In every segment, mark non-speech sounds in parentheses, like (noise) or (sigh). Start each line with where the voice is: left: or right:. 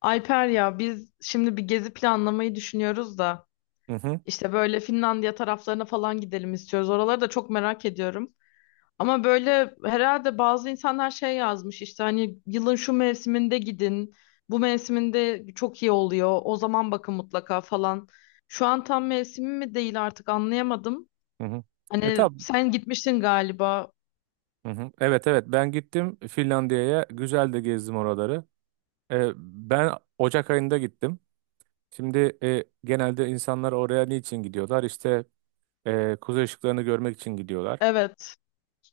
left: Alper ya biz şimdi bir gezi planlamayı düşünüyoruz da
right: Hı hı,
left: işte böyle Finlandiya taraflarına falan gidelim istiyoruz. Oraları da çok merak ediyorum. Ama böyle herhalde bazı insanlar şey yazmış işte hani yılın şu mevsiminde gidin. Bu mevsiminde çok iyi oluyor. O zaman bakın mutlaka falan. Şu an tam mevsimi mi değil artık anlayamadım.
right: hı hı. E
left: Hani
right: tab
left: sen gitmiştin galiba.
right: hı hı. Evet evet ben gittim Finlandiya'ya güzel de gezdim oraları. Ben Ocak ayında gittim. Şimdi genelde insanlar oraya niçin gidiyorlar? İşte kuzey ışıklarını görmek için gidiyorlar.
left: Evet.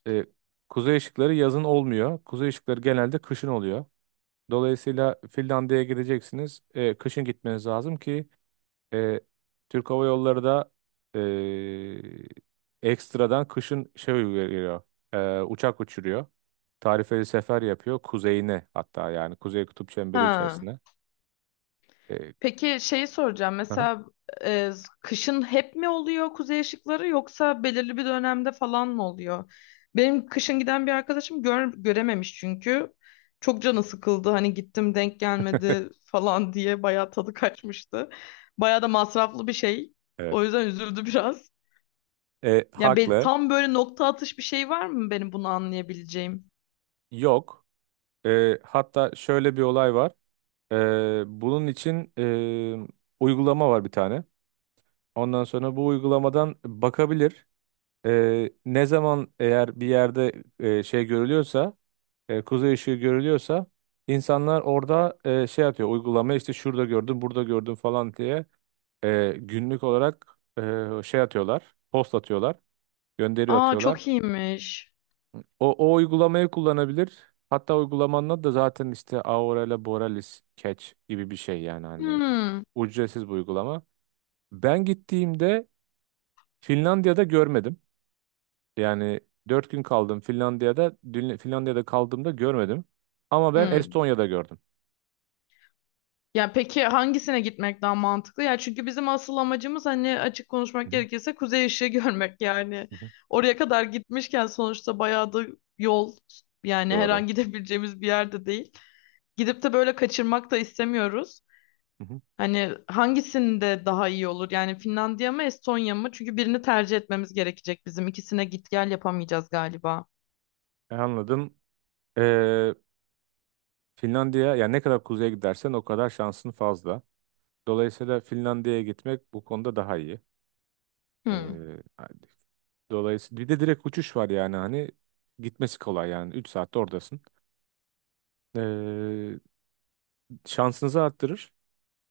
right: E, Kuzey ışıkları yazın olmuyor. Kuzey ışıkları genelde kışın oluyor. Dolayısıyla Finlandiya'ya gideceksiniz. Kışın gitmeniz lazım ki e, Türk Hava Yolları da ekstradan kışın şey uyguluyor. Uçak uçuruyor. Tarifeli sefer yapıyor kuzeyine hatta yani kuzey kutup çemberi
left: Ha.
right: içerisine. E,
left: Peki şeyi soracağım.
right: aha,
left: Mesela e, kışın hep mi oluyor kuzey ışıkları yoksa belirli bir dönemde falan mı oluyor? Benim kışın giden bir arkadaşım görememiş çünkü. Çok canı sıkıldı. Hani gittim denk gelmedi falan (laughs) diye bayağı tadı kaçmıştı. Bayağı da masraflı bir şey.
right: evet.
left: O yüzden üzüldü biraz.
right: E,
left: Yani
right: haklı.
left: tam böyle nokta atış bir şey var mı benim bunu anlayabileceğim?
right: Yok. Hatta şöyle bir olay var. Bunun için uygulama var bir tane. Ondan sonra bu uygulamadan bakabilir. Ne zaman eğer bir yerde şey görülüyorsa kuzey ışığı görülüyorsa insanlar orada şey atıyor uygulama işte şurada gördüm burada gördüm falan diye günlük olarak şey atıyorlar post atıyorlar gönderi
left: Aa
right: atıyorlar.
left: çok iyiymiş.
right: O uygulamayı kullanabilir. Hatta uygulamanın adı da zaten işte Aurela Borealis Catch gibi bir şey yani hani
left: Hmm.
right: ücretsiz bir uygulama. Ben gittiğimde Finlandiya'da görmedim. Yani 4 gün kaldım Finlandiya'da. Finlandiya'da kaldığımda görmedim. Ama ben
left: Hmm.
right: Estonya'da gördüm.
left: Ya peki hangisine gitmek daha mantıklı? Ya çünkü bizim asıl amacımız hani açık
right: Hı
left: konuşmak
right: hı.
left: gerekirse kuzey ışığı (laughs) görmek yani.
right: Hı hı.
left: Oraya kadar gitmişken sonuçta bayağı da yol yani her
right: Doğru.
left: an gidebileceğimiz bir yerde değil. Gidip de böyle kaçırmak da istemiyoruz.
right: Hı hı.
left: Hani hangisinde daha iyi olur? Yani Finlandiya mı Estonya mı? Çünkü birini tercih etmemiz gerekecek bizim. İkisine git gel yapamayacağız galiba.
right: Anladım. Ee, Finlandiya yani ne kadar kuzeye gidersen o kadar şansın fazla. Dolayısıyla Finlandiya'ya gitmek bu konuda daha iyi. Ee,
left: Hmm,
right: hani dolayısıyla bir de direkt uçuş var yani hani gitmesi kolay yani 3 saatte oradasın. Ee, şansınızı arttırır.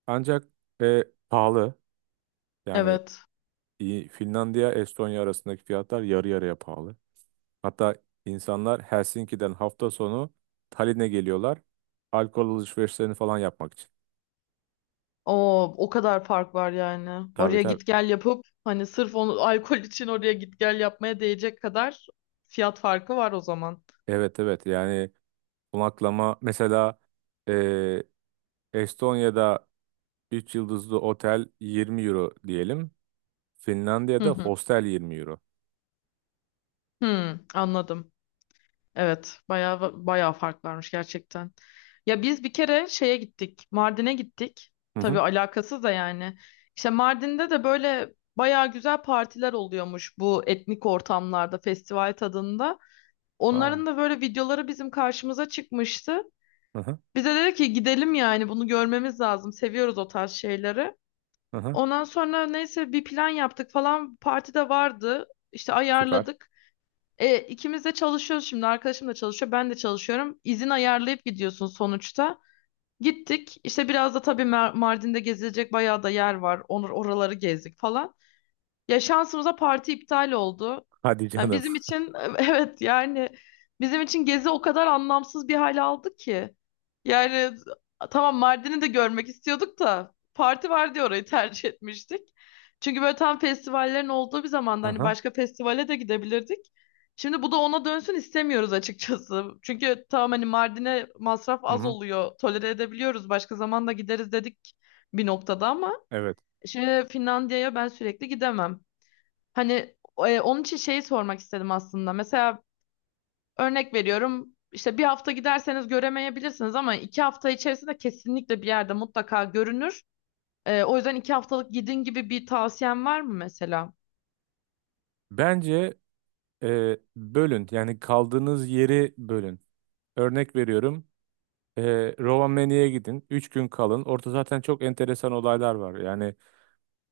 right: Ancak e, pahalı. Yani
left: evet.
right: Finlandiya Estonya arasındaki fiyatlar yarı yarıya pahalı. Hatta insanlar Helsinki'den hafta sonu Tallinn'e geliyorlar. Alkol alışverişlerini falan yapmak için.
left: O o kadar fark var yani.
right: Tabii
left: Oraya
right: tabii.
left: git gel yapıp hani sırf onu alkol için oraya git gel yapmaya değecek kadar fiyat farkı var o zaman.
right: Evet evet yani konaklama mesela eee, Estonya'da 3 yıldızlı otel 20 euro diyelim.
left: Hı
right: Finlandiya'da
left: hı.
right: hostel 20 euro.
left: Hı, anladım. Evet, bayağı bayağı fark varmış gerçekten. Ya biz bir kere şeye gittik. Mardin'e gittik.
right: Hı
left: Tabii
right: hı.
left: alakasız da yani. İşte Mardin'de de böyle bayağı güzel partiler oluyormuş bu etnik ortamlarda, festival tadında.
right: Aa.
left: Onların da böyle videoları bizim karşımıza çıkmıştı.
right: Hı hı.
left: Bize dedi ki gidelim yani bunu görmemiz lazım. Seviyoruz o tarz şeyleri.
right: Hı hı.
left: Ondan sonra neyse bir plan yaptık falan. Parti de vardı. İşte
right: Süper.
left: ayarladık. İkimiz de çalışıyoruz şimdi. Arkadaşım da çalışıyor. Ben de çalışıyorum. İzin ayarlayıp gidiyorsun sonuçta. Gittik. İşte biraz da tabii Mardin'de gezilecek bayağı da yer var. Onur oraları gezdik falan. Ya şansımıza parti iptal oldu.
right: (laughs) Hadi
left: Yani
right: canım.
left: bizim için (laughs) evet yani bizim için gezi o kadar anlamsız bir hal aldı ki. Yani tamam Mardin'i de görmek istiyorduk da parti var diye orayı tercih etmiştik. Çünkü böyle tam festivallerin olduğu bir
right: Hı
left: zamanda hani
right: hı.
left: başka festivale de gidebilirdik. Şimdi bu da ona dönsün istemiyoruz açıkçası. Çünkü tamam hani Mardin'e masraf
right: Hı
left: az
right: hı.
left: oluyor. Tolere edebiliyoruz. Başka zaman da gideriz dedik bir noktada ama
right: Evet.
left: şimdi Finlandiya'ya ben sürekli gidemem. Hani onun için şeyi sormak istedim aslında. Mesela örnek veriyorum işte 1 hafta giderseniz göremeyebilirsiniz ama 2 hafta içerisinde kesinlikle bir yerde mutlaka görünür. O yüzden 2 haftalık gidin gibi bir tavsiyen var mı mesela?
right: Bence bölün yani kaldığınız yeri bölün. Örnek veriyorum. Rovaniemi'ye gidin. 3 gün kalın. Orada zaten çok enteresan olaylar var. Yani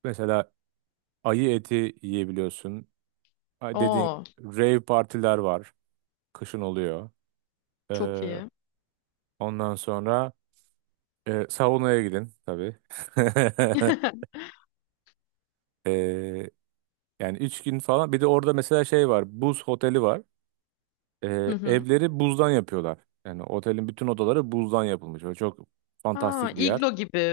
right: mesela ayı eti yiyebiliyorsun. Ay, dediğin
left: Oo,
right: rave partiler var. Kışın oluyor.
left: çok
right: Ee,
left: iyi.
right: ondan sonra saunaya gidin tabii. (laughs)
left: (laughs)
right: Ee, yani 3 gün falan. Bir de orada mesela şey var. Buz oteli var.
left: Hı
right: Ee,
left: hı.
right: evleri buzdan yapıyorlar. Yani otelin bütün odaları buzdan yapılmış. Böyle çok
left: Aa,
right: fantastik bir yer.
left: iglo gibi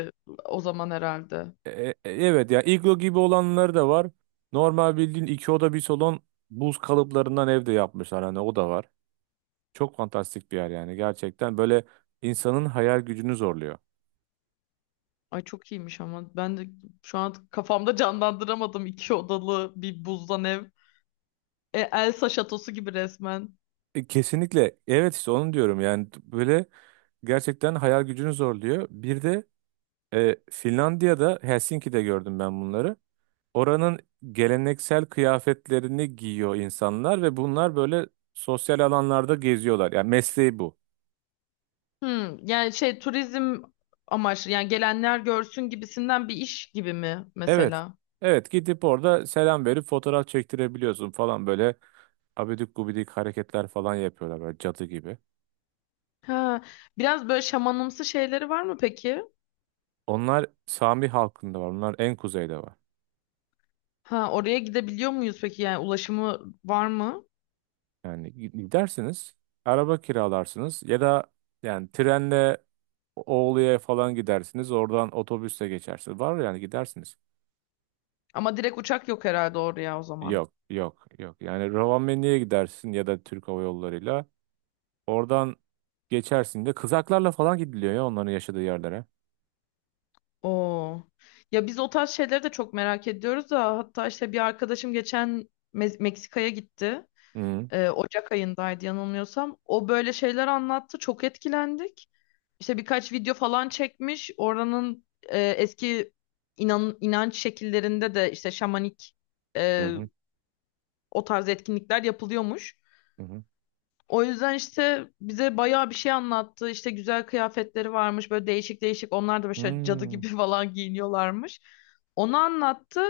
left: o zaman herhalde.
right: Evet ya iglo gibi olanları da var. Normal bildiğin iki oda bir salon buz kalıplarından evde yapmışlar. Hani o da var. Çok fantastik bir yer yani gerçekten böyle insanın hayal gücünü zorluyor.
left: Ay çok iyiymiş ama ben de şu an kafamda canlandıramadım 2 odalı bir buzdan ev. Elsa şatosu gibi resmen.
right: Kesinlikle evet işte onu diyorum yani böyle gerçekten hayal gücünü zorluyor. Bir de Finlandiya'da Helsinki'de gördüm ben bunları. Oranın geleneksel kıyafetlerini giyiyor insanlar ve bunlar böyle sosyal alanlarda geziyorlar. Yani mesleği bu.
left: Hmm, yani şey turizm amaçlı yani gelenler görsün gibisinden bir iş gibi mi
right: Evet.
left: mesela?
right: Evet gidip orada selam verip fotoğraf çektirebiliyorsun falan böyle abidik gubidik hareketler falan yapıyorlar böyle cadı gibi.
left: Ha, biraz böyle şamanımsı şeyleri var mı peki?
right: Onlar Sami halkında var. Onlar en kuzeyde var.
left: Ha, oraya gidebiliyor muyuz peki yani ulaşımı var mı?
right: Yani gidersiniz, araba kiralarsınız ya da yani trenle Oğlu'ya falan gidersiniz. Oradan otobüsle geçersiniz. Var yani gidersiniz.
left: Ama direkt uçak yok herhalde oraya o zaman.
right: Yok, yok, yok. Yani Rovaniemi'ye gidersin ya da Türk Hava Yolları'yla. Oradan geçersin de kızaklarla falan gidiliyor ya onların yaşadığı yerlere.
left: Oo. Ya biz o tarz şeyleri de çok merak ediyoruz da hatta işte bir arkadaşım geçen Meksika'ya gitti.
right: Hı
left: Ocak ayındaydı yanılmıyorsam. O böyle şeyler anlattı. Çok etkilendik. İşte birkaç video falan çekmiş. Oranın eski inanç şekillerinde de işte şamanik
right: hı,
left: e,
right: hı hı.
left: o tarz etkinlikler yapılıyormuş.
right: Hı hı.
left: O yüzden işte bize bayağı bir şey anlattı. İşte güzel kıyafetleri varmış böyle değişik değişik. Onlar da böyle şöyle cadı
right: Hmm,
left: gibi (laughs) falan giyiniyorlarmış. Onu anlattı.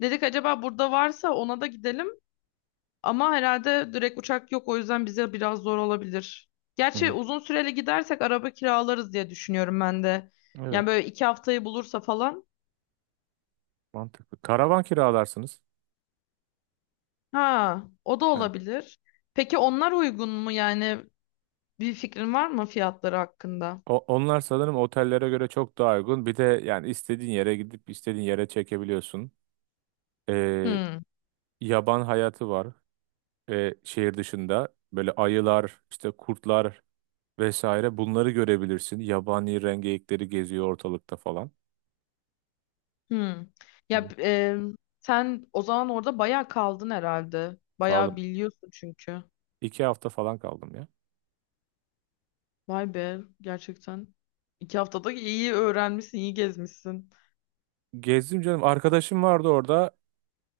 left: Dedik acaba burada varsa ona da gidelim. Ama herhalde direkt uçak yok o yüzden bize biraz zor olabilir. Gerçi
right: hı.
left: uzun süreli gidersek araba kiralarız diye düşünüyorum ben de.
right: Evet,
left: Yani böyle 2 haftayı bulursa falan.
right: mantıklı. Karavan kiralarsınız.
left: Ha, o da
right: Heh.
left: olabilir. Peki onlar uygun mu yani bir fikrin var mı fiyatları hakkında?
right: Onlar sanırım otellere göre çok daha uygun. Bir de yani istediğin yere gidip istediğin yere çekebiliyorsun. Ee,
left: Hmm,
right: yaban hayatı var şehir dışında. Böyle ayılar, işte kurtlar vesaire bunları görebilirsin. Yabani rengeyikleri geziyor ortalıkta falan.
left: hmm.
right: Hı
left: Ya
right: hı.
left: sen o zaman orada bayağı kaldın herhalde. Bayağı
right: Kaldım.
left: biliyorsun çünkü.
right: 2 hafta falan kaldım ya.
left: Vay be gerçekten. 2 haftada iyi öğrenmişsin, iyi gezmişsin.
right: Gezdim canım. Arkadaşım vardı orada.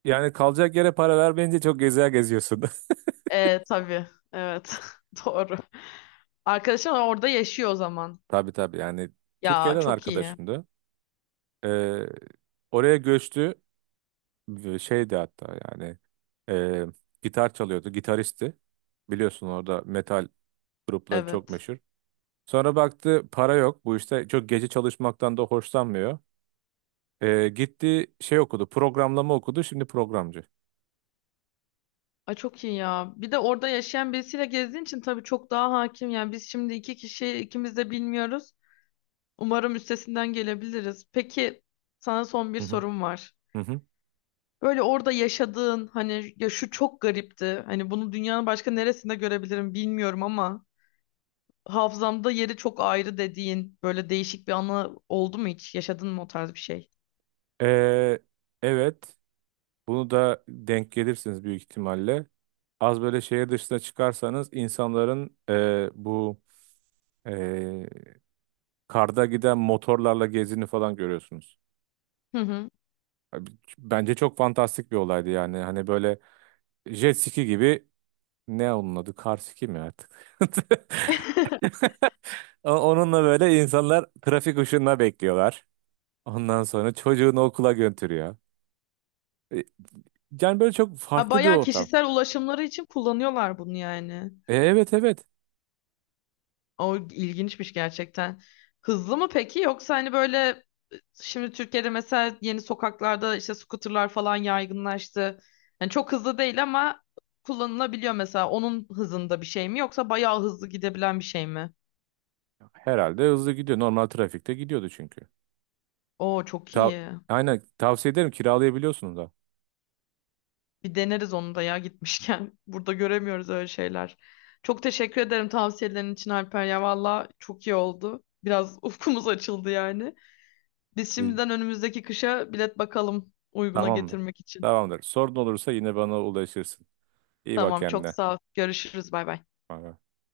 right: Yani kalacak yere para vermeyince çok gezer geziyorsun.
left: Tabii. Evet. (laughs) Doğru. Arkadaşın orada yaşıyor o zaman.
right: (laughs) Tabii tabii yani
left: Ya
right: Türkiye'den
left: çok iyi.
right: arkadaşımdı. Ee, oraya göçtü. Ve şeydi hatta yani e, gitar çalıyordu. Gitaristi. Biliyorsun orada metal grupları çok
left: Evet.
right: meşhur. Sonra baktı para yok. Bu işte çok gece çalışmaktan da hoşlanmıyor. Gitti şey okudu. Programlama okudu. Şimdi programcı.
left: Ay çok iyi ya. Bir de orada yaşayan birisiyle gezdiğin için tabii çok daha hakim. Yani biz şimdi iki kişi ikimiz de bilmiyoruz. Umarım üstesinden gelebiliriz. Peki sana son bir
right: Hı hı.
left: sorum var.
right: Hı hı.
left: Böyle orada yaşadığın hani ya şu çok garipti. Hani bunu dünyanın başka neresinde görebilirim bilmiyorum ama hafızamda yeri çok ayrı dediğin böyle değişik bir anı oldu mu hiç? Yaşadın mı o tarz bir şey?
right: E, evet. Bunu da denk gelirsiniz büyük ihtimalle. Az böyle şehir dışına çıkarsanız insanların bu e, karda giden motorlarla gezini falan görüyorsunuz.
left: Hı hı.
right: Abi, bence çok fantastik bir olaydı yani. Hani böyle jet ski gibi ne onun adı? Kar ski mi artık? (laughs)
left: (laughs)
right: Onunla böyle insanlar trafik ışığında bekliyorlar. Ondan sonra çocuğunu okula götürüyor. E, Yani böyle çok
left: Ha,
right: farklı bir
left: bayağı
right: ortam.
left: kişisel ulaşımları için kullanıyorlar bunu yani.
right: Evet evet.
left: O ilginçmiş gerçekten. Hızlı mı peki yoksa hani böyle şimdi Türkiye'de mesela yeni sokaklarda işte scooterlar falan yaygınlaştı. Yani çok hızlı değil ama kullanılabiliyor mesela. Onun hızında bir şey mi yoksa bayağı hızlı gidebilen bir şey mi?
right: Herhalde hızlı gidiyor. Normal trafikte gidiyordu çünkü.
left: Oo çok
right: Ta
left: iyi.
right: Aynen tavsiye ederim kiralayabiliyorsunuz da.
left: Bir deneriz onu da ya gitmişken. (laughs) Burada göremiyoruz öyle şeyler. Çok teşekkür ederim tavsiyelerin için Alper ya. Valla çok iyi oldu. Biraz (laughs) ufkumuz açıldı yani. Biz
right: E,
left: şimdiden önümüzdeki kışa bilet bakalım uyguna
right: Tamamdır.
left: getirmek için.
right: Tamamdır. Sorun olursa yine bana ulaşırsın. İyi bak
left: Tamam çok
right: kendine.
left: sağ ol. Görüşürüz bay bay.
right: Bay bay.